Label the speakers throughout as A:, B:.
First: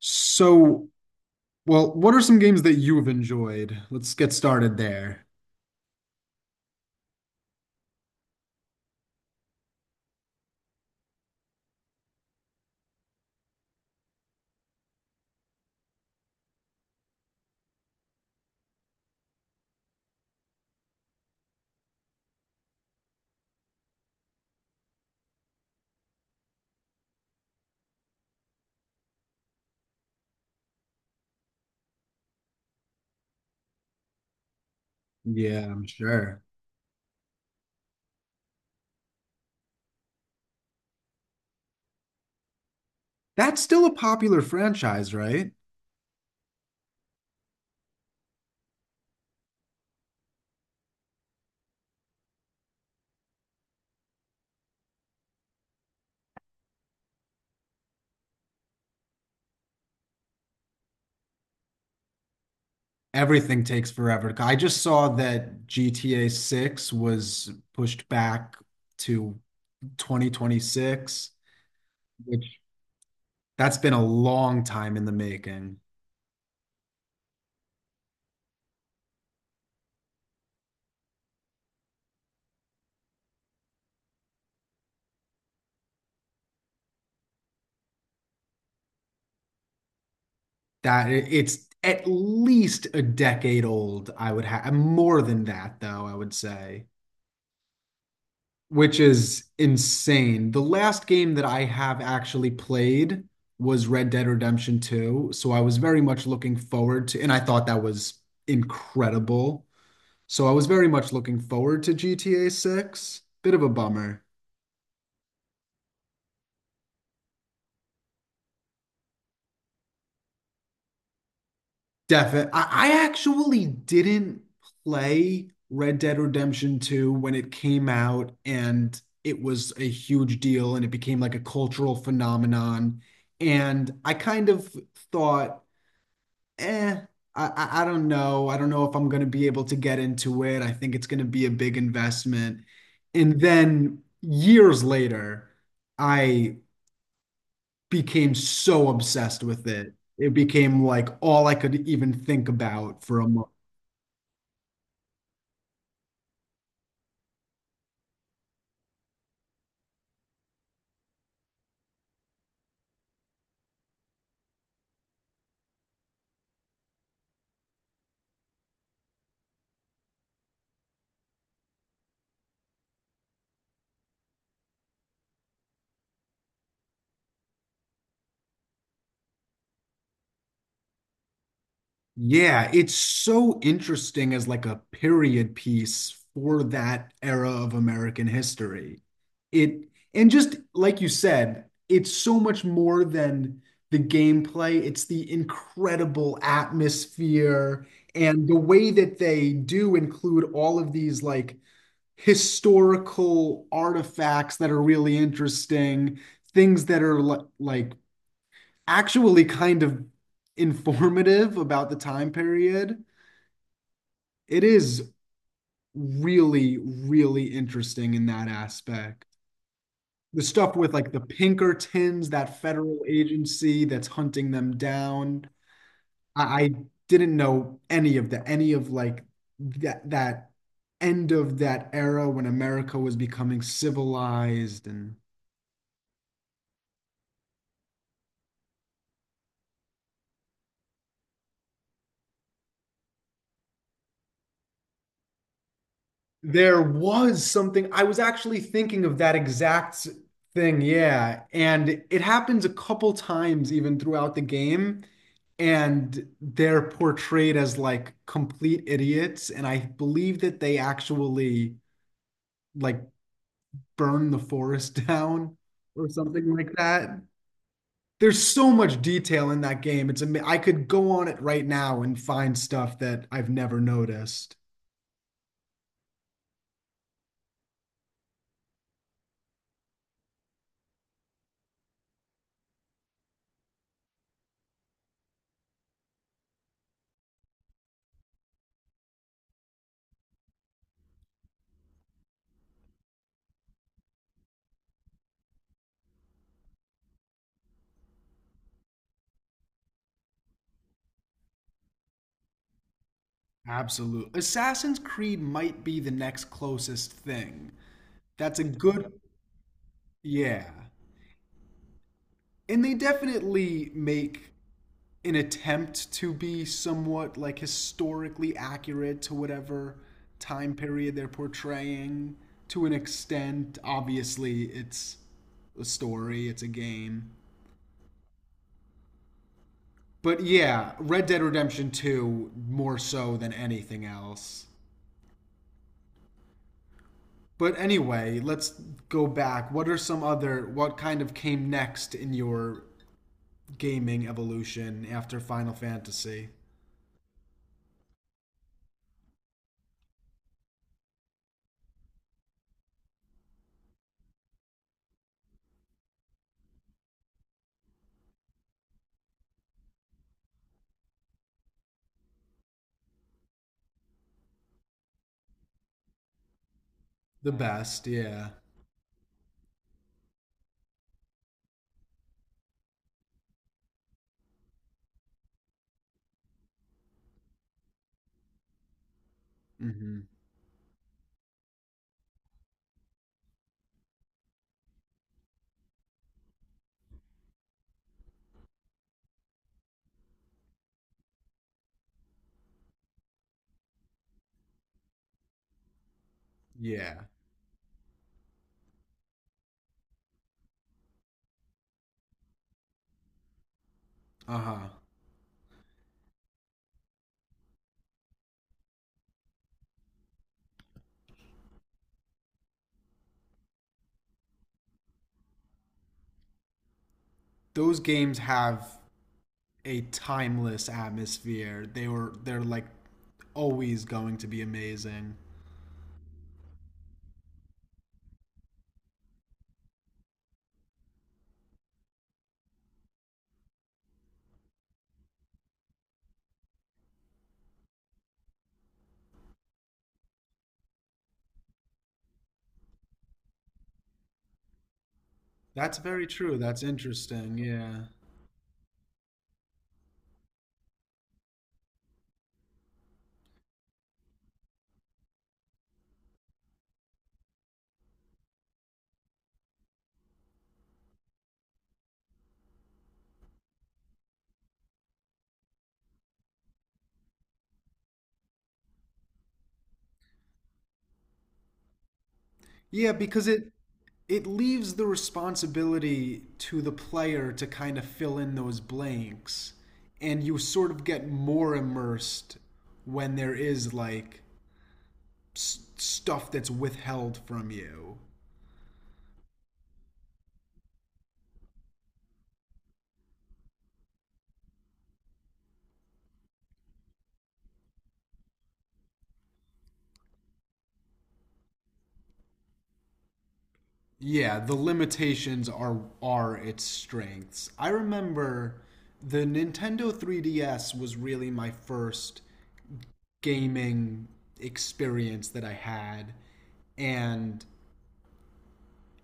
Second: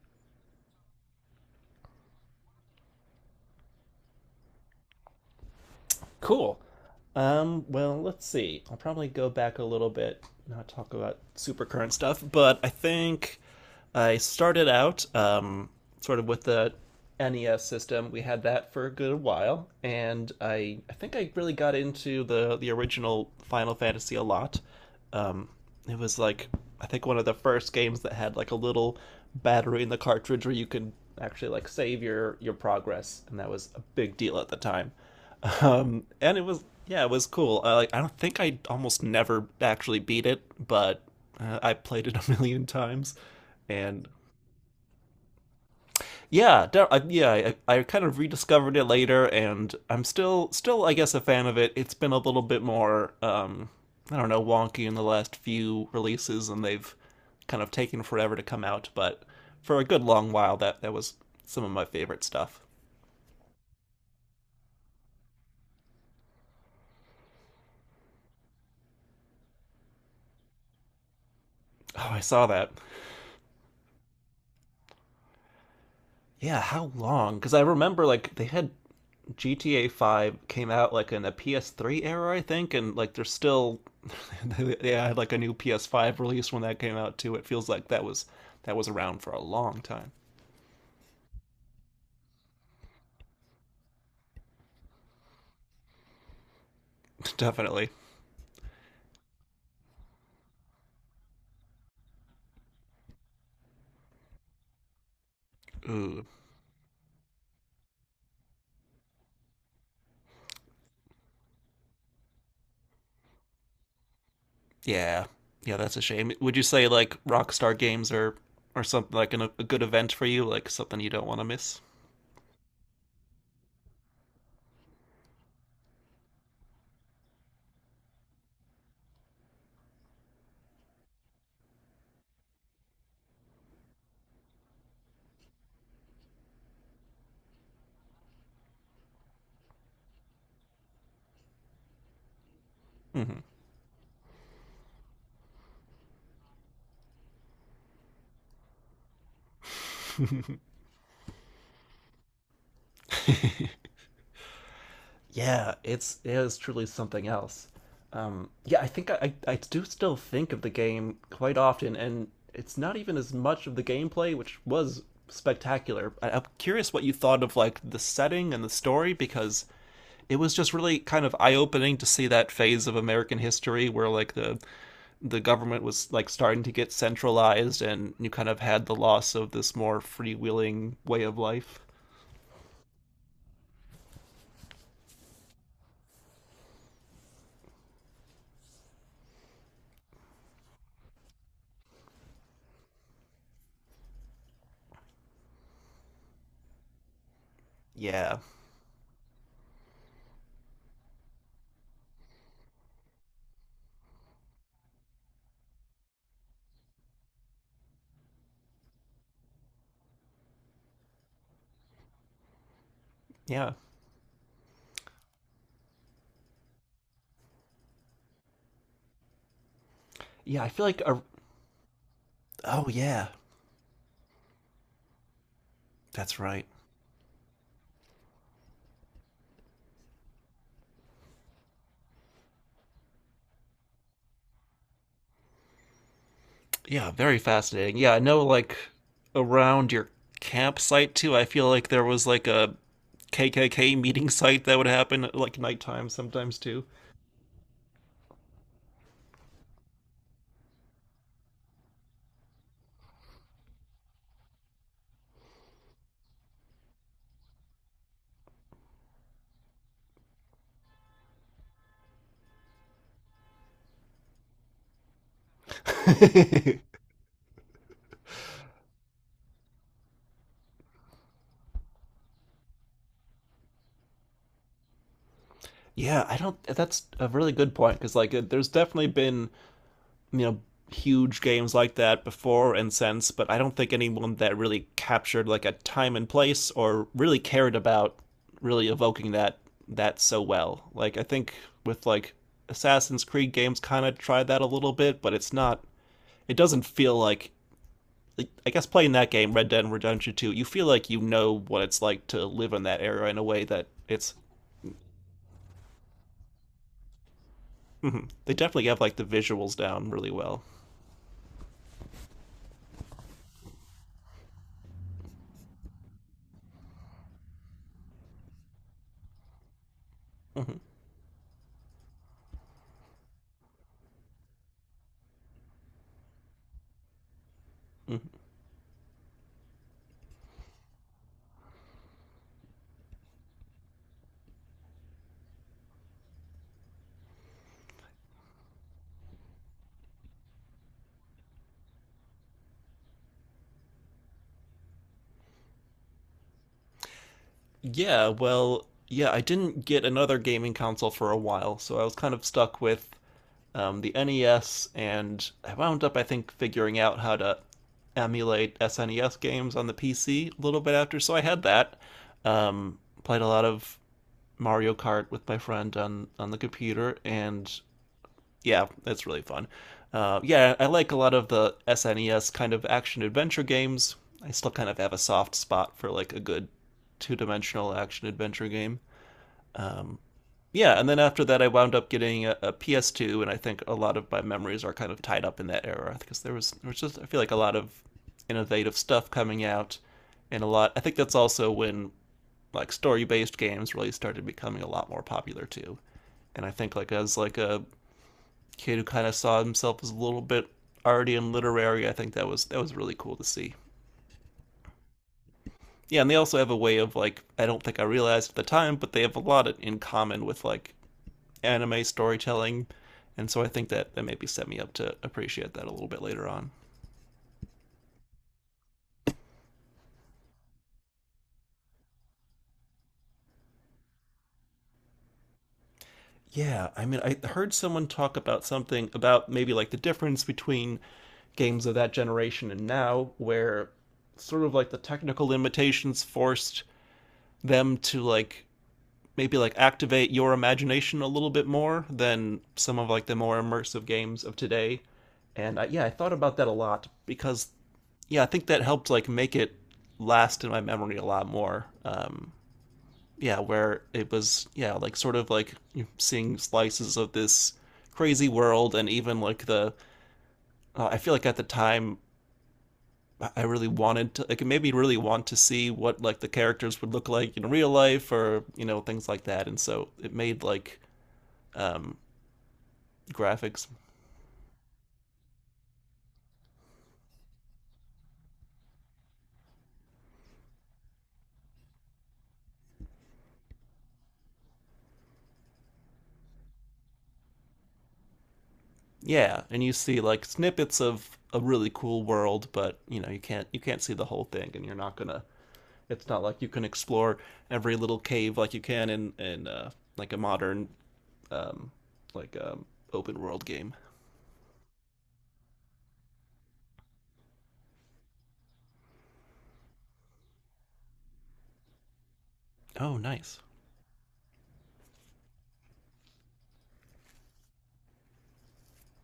A: So, well, what are some games that you've enjoyed? Let's get started there.
B: Cool. Well, let's see. I'll probably go back a little bit, not talk about super current stuff, but I think I started out sort of with the NES system. We had that for a good while, and I think I really got into the original Final Fantasy a lot. Um, it was like, I think one of the first games that had like a little battery in the cartridge where you could actually like save your progress, and that was a big deal at the time.
A: Yeah, I'm
B: And
A: sure.
B: it was yeah, it was cool. Like I don't think I almost never actually beat it, but I played it a million times,
A: That's still a
B: and
A: popular franchise, right?
B: yeah, yeah, I kind of rediscovered it later, and I'm still I guess a fan of it. It's been a little bit more I don't know wonky in the last few releases, and they've kind of taken forever to come out, but for a good long while that was some of my favorite stuff.
A: Everything takes forever. I just saw that GTA 6 was pushed back to 2026,
B: Oh, I
A: which
B: saw that.
A: that's been a long time in the making.
B: Yeah, how long? Because I remember like they had GTA 5 came out like in a PS3 era, I think, and like they're still they had like a new PS5 release when that came out too. It feels like that was around for a long time.
A: That it's at least a decade old, I would have more than that though, I would say.
B: Definitely.
A: Which is insane. The last game that I have actually played was Red Dead Redemption 2, so I was very
B: Ooh,
A: much looking forward to, and I thought that was incredible. So I was very much looking forward to GTA 6. Bit of a bummer.
B: yeah, yeah, that's a shame. Would you say like Rockstar games are or something like a good event for you, like something you don't want to miss?
A: Definitely. I actually didn't play Red Dead Redemption 2 when it came out, and it was a huge deal, and it became like a cultural phenomenon. And I kind of thought eh, I don't know. I don't know if I'm going to be able to get into it. I think it's going to be a big investment. And
B: Hmm.
A: then years later, I became so obsessed with it. It became like all I could even think about for a month.
B: Yeah, it is truly something else. Yeah, I think I do still think of the game quite often, and it's not even as much of the gameplay, which was spectacular. I'm curious what you thought of like the setting and the story because it was just really kind of eye-opening to see that phase of American history where like the government was like starting to get centralized, and you kind of had the loss of this more freewheeling way of life.
A: Yeah, it's so interesting as like a period piece for that era of American history. It and just like you said, it's so much more than the gameplay. It's the incredible atmosphere
B: Yeah,
A: and the way that they do include all of these like historical artifacts that are really interesting, things that are like actually kind of informative about the time period.
B: yeah,
A: It is really, really interesting in that aspect. The
B: yeah. I
A: stuff
B: feel
A: with
B: like
A: like the
B: a,
A: Pinkertons, that
B: oh
A: federal
B: yeah,
A: agency that's hunting them down.
B: that's
A: I,
B: right.
A: I didn't know any of the any of like that end of that era when America was becoming civilized and.
B: Yeah, very fascinating. Yeah, I know like around your campsite too. I feel like there was like a KKK meeting site that would happen at, like nighttime sometimes
A: There
B: too.
A: was something, I was actually thinking of that exact thing, yeah. And it happens a couple times even throughout the game, and they're portrayed as like complete idiots. And I believe that they actually like burn the forest down or something like that. There's so much detail in that game. It's I could go on it right now and find stuff that I've never noticed.
B: Yeah, I don't that's a really good point because like it, there's definitely been you know huge games like that before and since, but I don't think anyone that really captured like a time and place or really cared about really evoking that so well. Like I think with like Assassin's Creed games kind of tried that a little bit, but it's not it doesn't feel like, I guess playing that game, Red Dead Redemption 2, you feel like you know what it's like to live in that era in a way that it's.
A: Absolutely. Assassin's Creed might be the next closest thing.
B: Mhm. They
A: That's a
B: definitely have
A: good,
B: like the visuals down really well.
A: yeah. And they definitely make an attempt to be somewhat like historically accurate to whatever time
B: Mhm,
A: period they're portraying to an extent. Obviously, it's a story, it's a game.
B: mhm.
A: But yeah, Red Dead Redemption 2 more so than anything else. But anyway, let's go back. What are some other what kind of came next in your gaming evolution after Final Fantasy?
B: Yeah, well, yeah, I didn't get another gaming console for a while, so I was kind of stuck with the NES, and I wound up, I think, figuring out how to emulate SNES games on the PC a little bit after. So I had that. Um, Played a lot of Mario Kart with my friend on the computer,
A: The
B: and
A: best, yeah.
B: yeah, it's really fun. Yeah, I like a lot of the SNES kind of action adventure games. I still kind of have a soft spot for like a good two dimensional action adventure game. Um,
A: Hmm.
B: yeah, and then after that, I wound up getting a, PS2, and I think a lot of my memories are kind of tied up in that era because there was just I feel like a lot of innovative stuff coming out, and a lot. I think that's also when like story based games really started becoming a lot more popular too. And I think like
A: Yeah.
B: as like a kid who kind of saw himself as a little bit arty and literary. I think that was really cool to see.
A: Uh-huh.
B: Yeah, and they also have a way of like I don't think I realized at the time, but they have a lot in common with like anime storytelling, and so I think that maybe set me up to appreciate that a little bit later on.
A: Those games have a timeless atmosphere. They're like always going to be amazing.
B: Yeah, I mean, I heard someone talk about something about maybe like the difference between games of that generation and now, where sort of like the technical limitations forced them to like maybe like activate your imagination a little bit more than some of like the more immersive games of today. And
A: That's
B: yeah, I
A: very
B: thought
A: true.
B: about that a
A: That's
B: lot
A: interesting.
B: because
A: Yeah.
B: yeah, I think that helped like make it last in my memory a lot more. Yeah, where it was yeah like sort of like seeing slices of this crazy world and even like the I feel like at the time I really wanted to like it made me really want to see what like the characters would look like in real life or you know things like that and so it made like um
A: Yeah, because it
B: graphics.
A: it leaves the responsibility to the player to kind of fill in those blanks, and you sort of get more immersed when there is like stuff that's withheld from you.
B: Yeah, and you see like snippets of a really cool world, but you know you can't see the whole thing, and you're not gonna. It's not like you can explore every little cave like you can in like a modern um, like open world game.
A: Yeah, the limitations are its strengths. I remember the Nintendo 3DS was really my first
B: Oh, nice.
A: gaming experience that I had, and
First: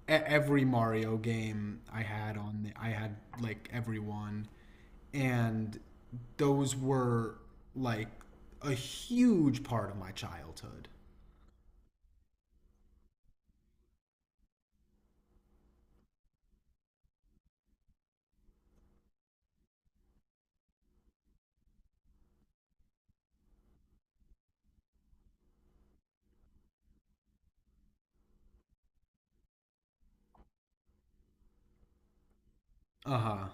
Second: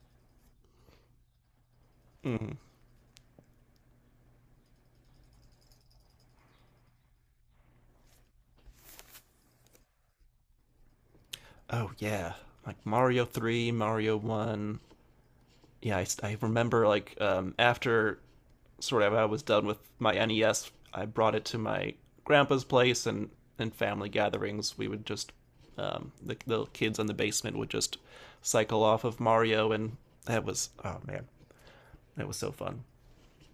A: every Mario game I had I had like every one, and those were like a huge part of my childhood.
B: Oh yeah, like Mario Three, Mario One, yeah, I remember like after sort of I was done with my NES, I brought it to my grandpa's place, and in family gatherings, we would just the kids in the basement would just cycle off of Mario, and that was oh man, that was so fun.
A: Uh huh.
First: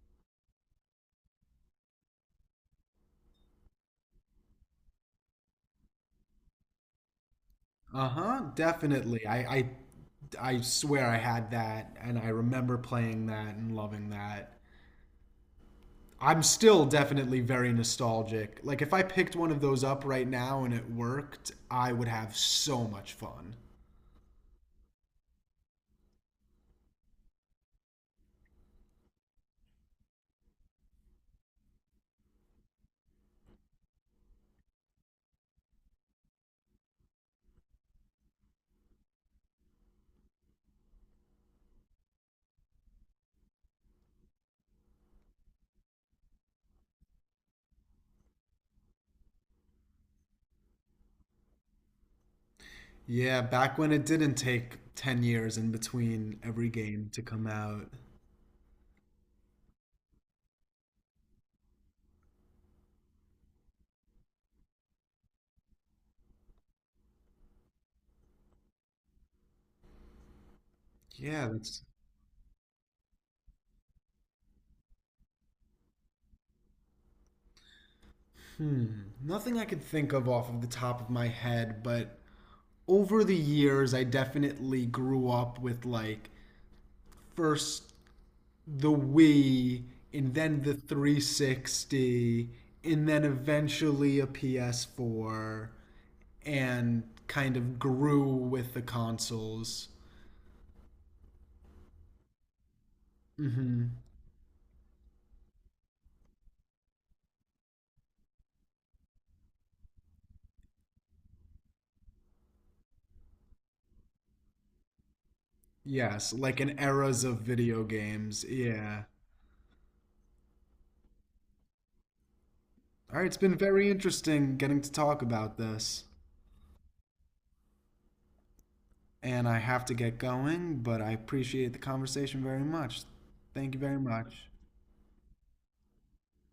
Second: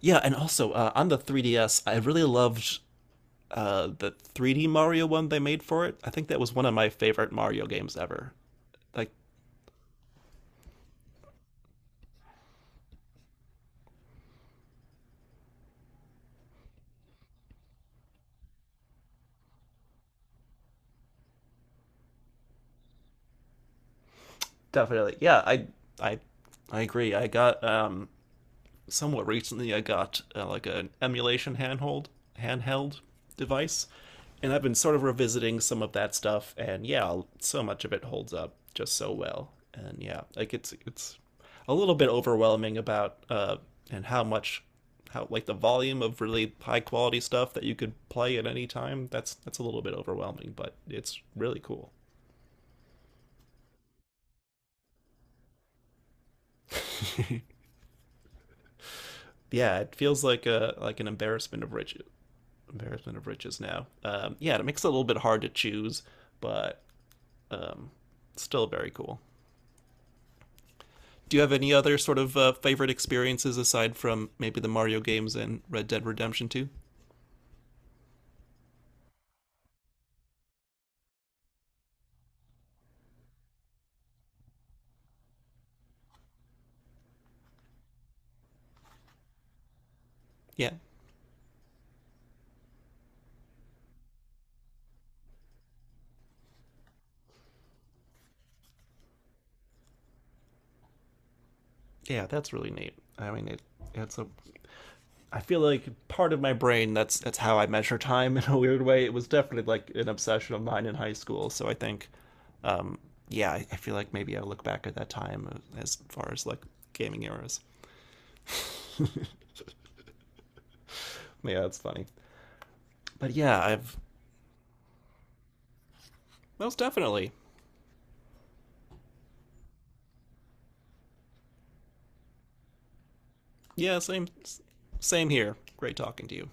B: Yeah, and also on the 3DS, I really loved the 3D Mario one they made for it. I think that was one of my favorite Mario games
A: Uh
B: ever.
A: huh.
B: Like
A: Definitely. I swear I had that, and I remember playing that and loving that. I'm still definitely very nostalgic. Like if I picked one of those up right now and it worked, I would have so much fun.
B: definitely, yeah, I I agree. I got somewhat recently I got like an emulation handhold handheld device, and I've been sort of revisiting some of that stuff. And yeah, so much of it holds up just so well. And yeah, like it's a little bit overwhelming about and how much how like the volume of really high quality stuff that you could play at any time. That's a little bit overwhelming, but it's really cool.
A: Yeah, back when it didn't take 10 years in between every game to come out.
B: Yeah, it feels like a like an embarrassment of riches. Embarrassment of riches now. Yeah, it makes it a little bit hard to choose, but still very cool. Do you
A: Yeah,
B: have any
A: that's
B: other sort of favorite experiences aside from maybe the Mario games and Red Dead Redemption 2?
A: nothing I could think of off of the top of my head, but over the years, I definitely grew up with like first the Wii and then
B: Yeah.
A: the 360 and then eventually a PS4 and kind of grew with the consoles.
B: Yeah, that's really neat. I mean, it,
A: Hmm.
B: it's a. I feel like part of my brain that's how I measure time in a weird way. It was definitely like an obsession of mine in high school. So I think, yeah, I feel like maybe I look back at that time as far
A: Yes,
B: as
A: like
B: like
A: in
B: gaming
A: eras of
B: eras.
A: video games. Yeah.
B: Yeah, that's funny.
A: All right,
B: But
A: it's been
B: yeah,
A: very
B: I've
A: interesting getting to talk about this,
B: most definitely.
A: and I have to get going, but I appreciate the conversation very much. Thank you very
B: Yeah,
A: much.
B: same here. Great talking to you.